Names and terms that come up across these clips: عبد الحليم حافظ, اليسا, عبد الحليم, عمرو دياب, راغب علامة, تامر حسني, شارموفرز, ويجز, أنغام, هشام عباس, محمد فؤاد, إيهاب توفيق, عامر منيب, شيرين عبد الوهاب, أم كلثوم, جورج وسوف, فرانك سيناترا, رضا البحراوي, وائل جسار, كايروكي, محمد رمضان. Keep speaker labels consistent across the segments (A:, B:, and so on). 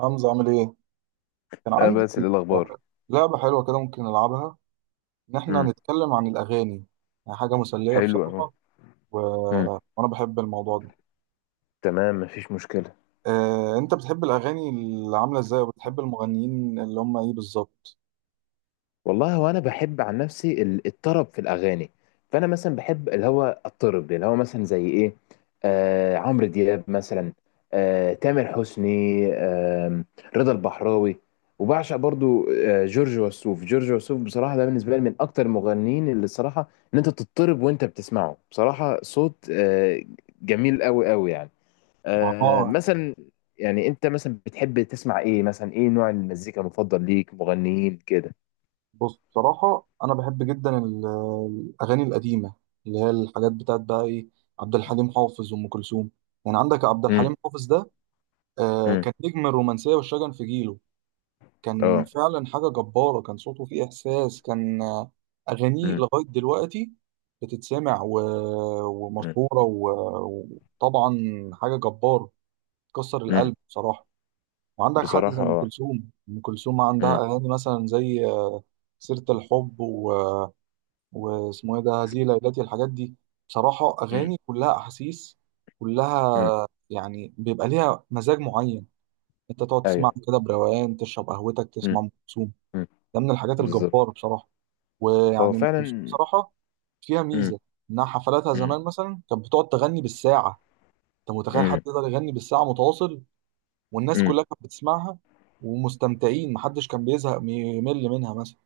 A: حمزة عامل ايه؟ كان
B: اه،
A: عندي
B: بس إيه الاخبار؟
A: آه، لعبة حلوة كده ممكن نلعبها، إن إحنا
B: امم.
A: نتكلم عن الأغاني. يعني حاجة مسلية
B: حلو اهو.
A: بصراحة. و...
B: امم.
A: وأنا بحب الموضوع ده.
B: تمام، مفيش مشكله.
A: أنت بتحب الأغاني اللي عاملة ازاي، وبتحب المغنيين اللي هم ايه بالظبط؟
B: والله هو انا بحب عن نفسي الطرب في الاغاني. فانا مثلا بحب اللي هو الطرب اللي هو مثلا زي ايه. عمرو دياب مثلا. تامر حسني. آه رضا البحراوي. وبعشق برضو جورج وسوف. جورج وسوف بصراحه ده بالنسبه لي من اكتر المغنيين، اللي الصراحه ان انت تضطرب وانت بتسمعه. بصراحه صوت جميل قوي قوي يعني.
A: ما هو
B: مثلا. يعني انت مثلا بتحب تسمع ايه؟ مثلا ايه نوع المزيكا المفضل ليك؟ مغنيين كده؟
A: بص بصراحة أنا بحب جدا الأغاني القديمة، اللي هي الحاجات بتاعت بقى ايه، عبد الحليم حافظ وأم كلثوم. يعني عندك عبد
B: امم.
A: الحليم حافظ ده،
B: امم.
A: كان نجم الرومانسية والشجن في جيله. كان
B: اه.
A: فعلا حاجة جبارة، كان صوته فيه إحساس، كان آه، أغانيه
B: امم.
A: لغاية دلوقتي بتتسمع
B: امم.
A: ومشهورة وطبعا حاجة جبارة تكسر
B: امم.
A: القلب بصراحة. وعندك حد زي
B: بصراحة
A: أم
B: اه.
A: كلثوم، أم كلثوم عندها
B: امم.
A: أغاني مثلا زي سيرة الحب واسمه إيه ده، هذه ليلتي، الحاجات دي بصراحة
B: امم.
A: أغاني كلها أحاسيس،
B: امم.
A: كلها يعني بيبقى ليها مزاج معين. أنت تقعد تسمع
B: ايوه.
A: كده بروقان، تشرب قهوتك، تسمع
B: امم.
A: أم كلثوم،
B: امم.
A: ده من الحاجات
B: بالظبط.
A: الجبارة بصراحة.
B: هو
A: ويعني أم كلثوم
B: فعلا.
A: بصراحة فيها
B: امم.
A: ميزة، إنها حفلاتها
B: امم.
A: زمان مثلا كانت بتقعد تغني بالساعة. أنت متخيل حد
B: امم.
A: يقدر يغني بالساعة متواصل، والناس
B: امم.
A: كلها كانت بتسمعها ومستمتعين، محدش كان بيزهق يمل منها مثلا.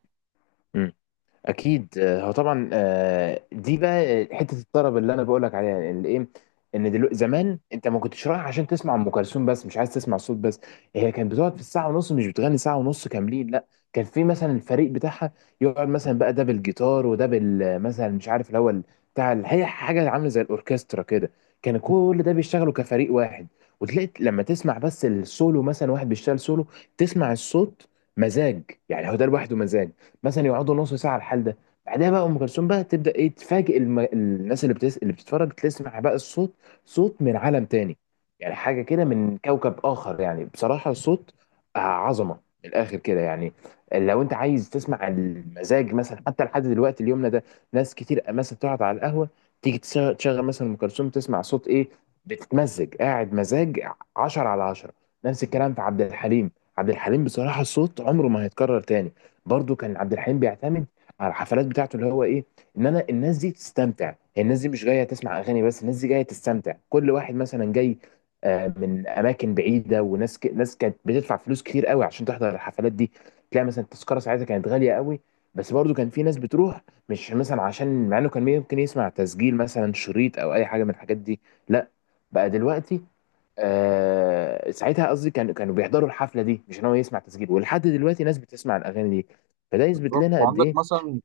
B: اكيد. هو طبعا. دي بقى حته الطرب اللي انا بقولك عليها اللي ايه، ان دلوقتي زمان انت ما كنتش رايح عشان تسمع ام كلثوم بس، مش عايز تسمع صوت بس. هي كانت بتقعد في الساعه ونص، مش بتغني ساعه ونص كاملين، لا. كان في مثلا الفريق بتاعها، يقعد مثلا بقى ده بالجيتار وده بال، مثلا مش عارف اللي هو بتاع هي حاجه عامله زي الاوركسترا كده. كان كل ده بيشتغلوا كفريق واحد. وتلاقي لما تسمع بس السولو، مثلا واحد بيشتغل سولو، تسمع الصوت. مزاج. يعني هو ده لوحده مزاج. مثلا يقعدوا نص ساعه على الحال ده. بعدها بقى ام كلثوم بقى تبدا ايه، تفاجئ الناس اللي اللي بتتفرج، تسمع بقى الصوت. صوت من عالم تاني. يعني حاجه كده من كوكب اخر، يعني بصراحه الصوت. عظمه، من الاخر كده يعني. لو انت عايز تسمع المزاج مثلا، حتى لحد دلوقتي اليومنا ده، ناس كتير مثلا تقعد على القهوه، تيجي تشغل مثلا ام كلثوم، تسمع صوت ايه، بتتمزج، قاعد مزاج. 10 على 10. نفس الكلام في عبد الحليم. عبد الحليم بصراحه الصوت عمره ما هيتكرر تاني. برضو كان عبد الحليم بيعتمد على الحفلات بتاعته اللي هو ايه، ان انا الناس دي تستمتع. هي الناس دي مش جايه تسمع اغاني بس، الناس دي جايه تستمتع. كل واحد مثلا جاي من اماكن بعيده. وناس ناس كانت بتدفع فلوس كتير قوي عشان تحضر الحفلات دي. تلاقي مثلا التذكره ساعتها كانت غاليه قوي، بس برضو كان في ناس بتروح. مش مثلا عشان، مع انه كان ممكن يسمع تسجيل، مثلا شريط او اي حاجه من الحاجات دي، لا. بقى دلوقتي، ساعتها قصدي، كانوا بيحضروا الحفله دي، مش ان هو يسمع تسجيل. ولحد دلوقتي ناس بتسمع الاغاني دي. فده يثبت
A: بالظبط،
B: لنا قد
A: وعندك
B: ايه.
A: مثلا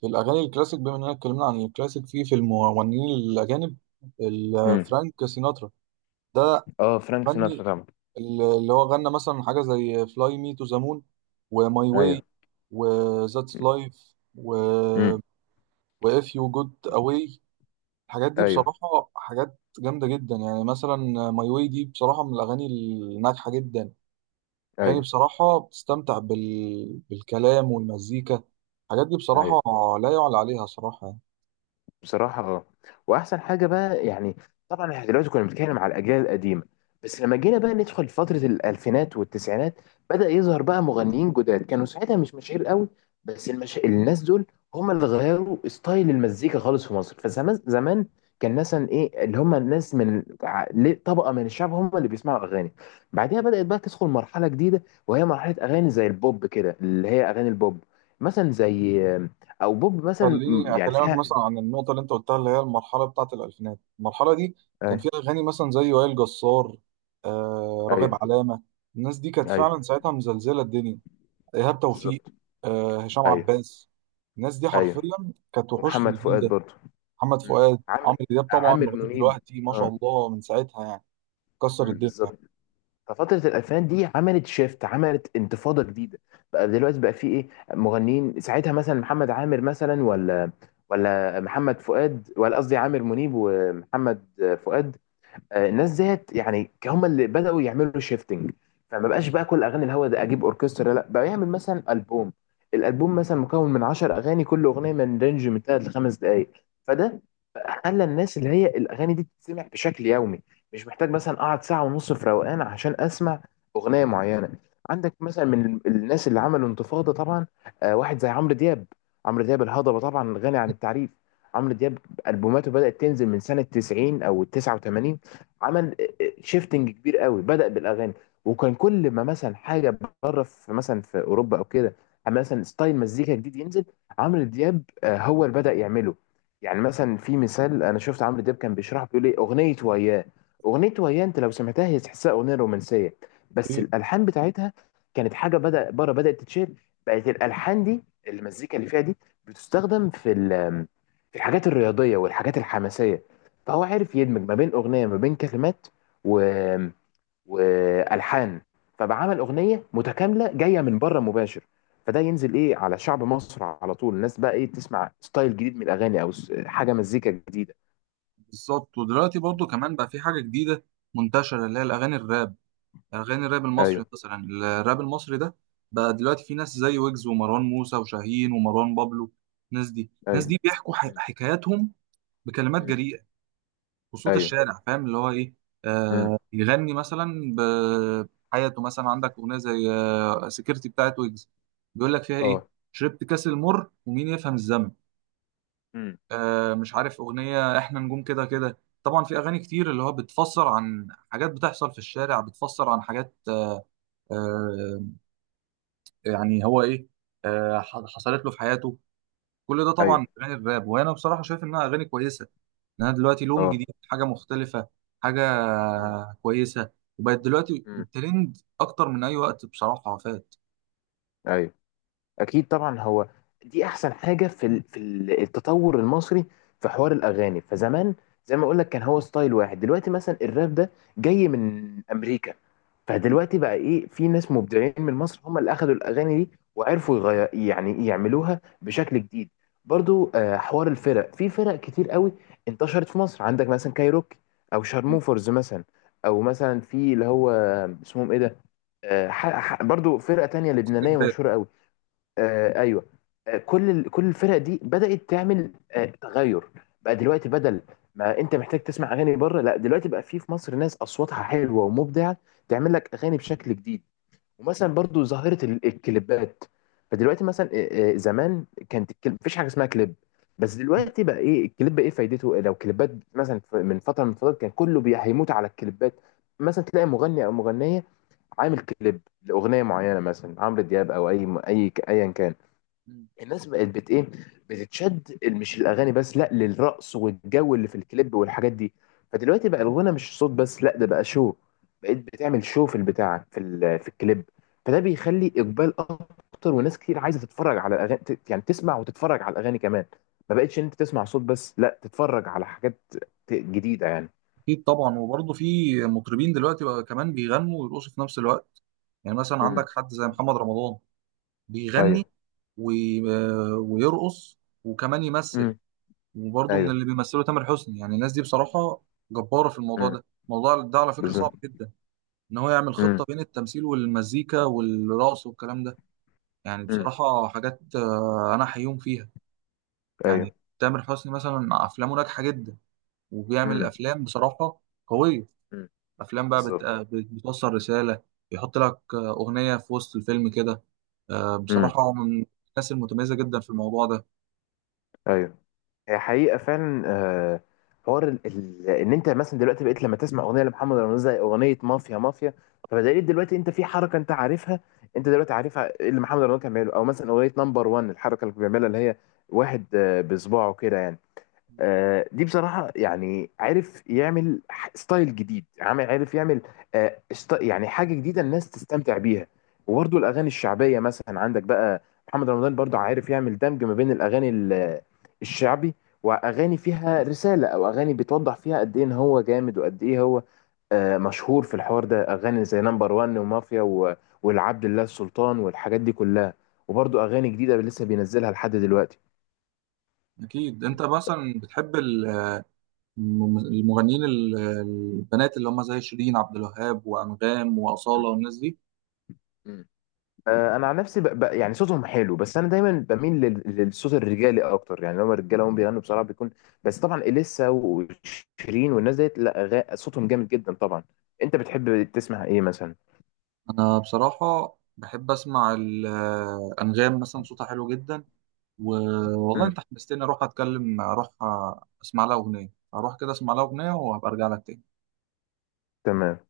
A: في الأغاني الكلاسيك، بما إننا اتكلمنا عن الكلاسيك في المغنيين الأجانب،
B: امم.
A: فرانك سيناترا ده
B: اه، فرانك سيناترا
A: غني،
B: طبعا.
A: اللي هو غنى مثلا حاجة زي فلاي مي تو ذا مون، وماي واي،
B: ايوه.
A: وذاتس لايف، و
B: امم.
A: واف يو جود اواي. الحاجات دي
B: ايوه.
A: بصراحة حاجات جامدة جدا يعني، مثلا ماي واي دي بصراحة من الأغاني الناجحة جدا. أغاني
B: ايوه.
A: بصراحة بتستمتع بالكلام والمزيكا، الحاجات دي
B: ايوه.
A: بصراحة لا يعلى عليها صراحة يعني.
B: بصراحة اه. وأحسن حاجة بقى يعني، طبعا احنا دلوقتي كنا بنتكلم على الأجيال القديمة. بس لما جينا بقى ندخل فترة الألفينات والتسعينات، بدأ يظهر بقى مغنيين جداد كانوا ساعتها مش مشاهير قوي. بس الناس دول هم اللي غيروا ستايل المزيكا خالص في مصر. فزمان زمان كان مثلا ايه اللي هم، الناس من طبقة من الشعب هم اللي بيسمعوا أغاني. بعدها بدأت بقى تدخل مرحلة جديدة، وهي مرحلة أغاني زي البوب كده، اللي هي أغاني البوب. مثلا زي، أو بوب مثلا
A: خليني
B: يعني
A: اكلمك
B: فيها.
A: مثلا عن النقطه اللي انت قلتها، اللي هي المرحله بتاعه الالفينات. المرحله دي كان فيها اغاني مثلا زي وائل جسار، راغب
B: ايوه.
A: علامه، الناس دي كانت فعلا
B: ايوه.
A: ساعتها مزلزله الدنيا، ايهاب توفيق،
B: بالظبط.
A: هشام
B: ايوه.
A: عباس. الناس دي
B: ايوه.
A: حرفيا كانت وحوش في
B: ومحمد
A: الجيل
B: فؤاد
A: ده،
B: برضه.
A: محمد
B: مم.
A: فؤاد،
B: عم...
A: عمرو دياب طبعا
B: عامر
A: لغايه
B: منيب.
A: دلوقتي ما شاء
B: اه.
A: الله من ساعتها يعني كسر
B: مم.
A: الدنيا.
B: بالظبط. ففترة الألفينات دي عملت شيفت، عملت انتفاضة جديدة. بقى دلوقتي بقى في إيه مغنيين ساعتها، مثلا محمد عامر مثلا، ولا محمد فؤاد، ولا قصدي عامر منيب ومحمد فؤاد. الناس ديت يعني هم اللي بدأوا يعملوا شيفتنج. فما بقاش بقى كل اغاني الهوا ده اجيب اوركسترا، لا، بقى يعمل مثلا البوم. الالبوم مثلا مكون من 10 اغاني، كل اغنيه من رينج من 3 ل 5 دقائق. فده خلى الناس، اللي هي الاغاني دي تتسمع بشكل يومي، مش محتاج مثلا اقعد ساعه ونص في روقان عشان اسمع اغنيه معينه. عندك مثلا من الناس اللي عملوا انتفاضه طبعا، واحد زي عمرو دياب. عمرو دياب الهضبه طبعا غني عن التعريف. عمرو دياب البوماته بدأت تنزل من سنة 90 او 89. عمل شيفتنج كبير قوي، بدأ بالاغاني. وكان كل ما مثلا حاجه بره، في مثلا في اوروبا او كده، أما مثلا ستايل مزيكا جديد ينزل، عمرو دياب هو اللي بدأ يعمله. يعني مثلا في مثال انا شفت عمرو دياب كان بيشرح، بيقول ايه اغنيه وياه. اغنيه وياه انت لو سمعتها هي تحسها اغنيه رومانسيه، بس
A: اوكي.
B: الالحان بتاعتها كانت حاجه بدأ بره بدأت تتشير. بقت الالحان دي، المزيكا اللي فيها دي، بتستخدم في في الحاجات الرياضيه والحاجات الحماسيه. فهو عرف يدمج ما بين اغنيه، ما بين كلمات، و... والحان. فبقى عمل اغنيه متكامله جايه من بره مباشر. فده ينزل ايه على شعب مصر، على طول الناس بقى ايه، تسمع ستايل جديد من الاغاني، او حاجه مزيكا جديده.
A: بالظبط، ودلوقتي برضو كمان بقى في حاجه جديده منتشره، اللي هي الاغاني الراب، اغاني الراب المصري
B: ايوه.
A: مثلا. الراب المصري ده بقى دلوقتي في ناس زي ويجز ومروان موسى وشاهين ومروان بابلو. الناس دي، الناس
B: ايوه.
A: دي بيحكوا
B: مم.
A: حكاياتهم بكلمات
B: مم.
A: جريئه وصوت
B: ايوه.
A: الشارع، فاهم اللي هو ايه؟
B: مم.
A: يغني مثلا بحياته، مثلا عندك اغنيه زي سكيورتي بتاعت ويجز، بيقول لك فيها ايه؟
B: اه.
A: شربت كاس المر ومين يفهم الذنب.
B: مم.
A: مش عارف اغنيه، احنا نجوم كده كده. طبعا في اغاني كتير اللي هو بتفسر عن حاجات بتحصل في الشارع، بتفسر عن حاجات، آه، يعني هو ايه، حصلت له في حياته. كل ده طبعا
B: ايوه.
A: من اغاني الراب، وانا بصراحه شايف انها اغاني كويسه، ان انا دلوقتي لون
B: اه.
A: جديد، حاجه مختلفه، حاجه
B: مم.
A: كويسه، وبقت دلوقتي
B: مم.
A: ترند اكتر من اي وقت بصراحه فات.
B: ايوه. اكيد طبعا هو دي احسن حاجه في التطور المصري في حوار الاغاني. فزمان، زي ما اقول لك كان هو ستايل واحد. دلوقتي مثلا الراب ده جاي من امريكا. فدلوقتي بقى ايه، في ناس مبدعين من مصر هم اللي اخذوا الاغاني دي وعرفوا يغير، يعني يعملوها بشكل جديد. برضو حوار الفرق، في فرق كتير قوي انتشرت في مصر. عندك مثلا كايروكي، او شارموفرز مثلا، او مثلا في اللي هو اسمهم ايه ده، برضو فرقه تانية لبنانيه
A: استجداد.
B: مشهوره قوي. آه ايوه. كل كل الفرق دي بدأت تعمل تغير. بقى دلوقتي بدل ما انت محتاج تسمع اغاني بره، لا، دلوقتي بقى في مصر ناس اصواتها حلوه ومبدعه تعمل لك اغاني بشكل جديد. ومثلا برضو ظاهره الكليبات. فدلوقتي مثلا، زمان كانت الكليب مفيش حاجه اسمها كليب. بس
A: م-
B: دلوقتي بقى ايه الكليب، ايه فايدته، لو كليبات مثلا، من فتره من الفترات كان كله هيموت على الكليبات. مثلا تلاقي مغني او مغنيه عامل كليب لاغنيه معينه، مثلا عمرو دياب او اي ايا كان.
A: م.
B: الناس بقت بت ايه، بتتشد، مش الاغاني بس، لا، للرقص والجو اللي في الكليب والحاجات دي. فدلوقتي بقى الغنى مش صوت بس، لا، ده بقى شو. بقيت بتعمل شو في البتاع في في الكليب. فده بيخلي اقبال اكتر، وناس كتير عايزه تتفرج على الاغاني، يعني تسمع وتتفرج على الاغاني كمان. ما بقتش ان انت تسمع صوت بس، لا، تتفرج على حاجات جديده يعني.
A: اكيد طبعا، وبرضه في مطربين دلوقتي بقى كمان بيغنوا ويرقصوا في نفس الوقت. يعني مثلا عندك
B: امم.
A: حد زي محمد رمضان، بيغني
B: ايوه.
A: وي- ويرقص وكمان يمثل.
B: امم.
A: وبرضه من
B: ايوه.
A: اللي بيمثلوا تامر حسني، يعني الناس دي بصراحة جبارة في الموضوع
B: امم.
A: ده. الموضوع ده على فكرة
B: بالظبط.
A: صعب جدا، إن هو يعمل
B: امم.
A: خطة بين التمثيل والمزيكا والرقص والكلام ده. يعني
B: امم.
A: بصراحة حاجات أنا حيوم فيها يعني.
B: ايوه.
A: تامر حسني مثلا أفلامه ناجحة جدا، وبيعمل
B: امم.
A: أفلام بصراحة قوية،
B: امم.
A: أفلام بقى
B: بالظبط.
A: بتوصل رسالة، يحط لك أغنية في وسط الفيلم كده.
B: امم.
A: بصراحة هو من الناس المتميزة جدا في الموضوع ده.
B: ايوه. هي حقيقة فعلا. حوار ان انت مثلا دلوقتي بقيت لما تسمع اغنية لمحمد رمضان زي اغنية مافيا مافيا، فبدليل دلوقتي انت في حركة انت عارفها، انت دلوقتي عارفها اللي محمد رمضان كان بيعمله. او مثلا اغنية نمبر 1، الحركة اللي بيعملها اللي هي واحد بصباعه كده يعني. دي بصراحة يعني عارف يعمل ستايل جديد. عامل، عارف يعمل يعني حاجة جديدة الناس تستمتع بيها. وبرضه الأغاني الشعبية مثلا عندك بقى محمد رمضان برضه عارف يعمل دمج ما بين الأغاني الشعبي، وأغاني فيها رسالة، أو أغاني بتوضح فيها قد إيه إن هو جامد وقد إيه هو مشهور في الحوار ده. أغاني زي نمبر وان ومافيا والعبد الله السلطان والحاجات دي كلها. وبرضه أغاني جديدة لسه بينزلها لحد دلوقتي.
A: أكيد، أنت مثلا بتحب المغنيين البنات اللي هم زي شيرين عبد الوهاب وأنغام وأصالة والناس دي؟
B: مم. انا عن نفسي يعني صوتهم حلو، بس انا دايما بميل للصوت الرجالي اكتر. يعني لما الرجاله هم بيغنوا بصراحه بيكون. بس طبعا اليسا وشيرين والناس ديت، لا، صوتهم جامد جدا طبعا. انت بتحب تسمع ايه مثلا؟
A: أنا بصراحة بحب أسمع أنغام، مثلا صوتها حلو جدا. والله
B: مم.
A: أنت حمستني أروح أتكلم، أروح أسمع لها أغنية، أروح كده أسمع لها أغنية، وهبقى أرجع لك تاني.
B: تمام.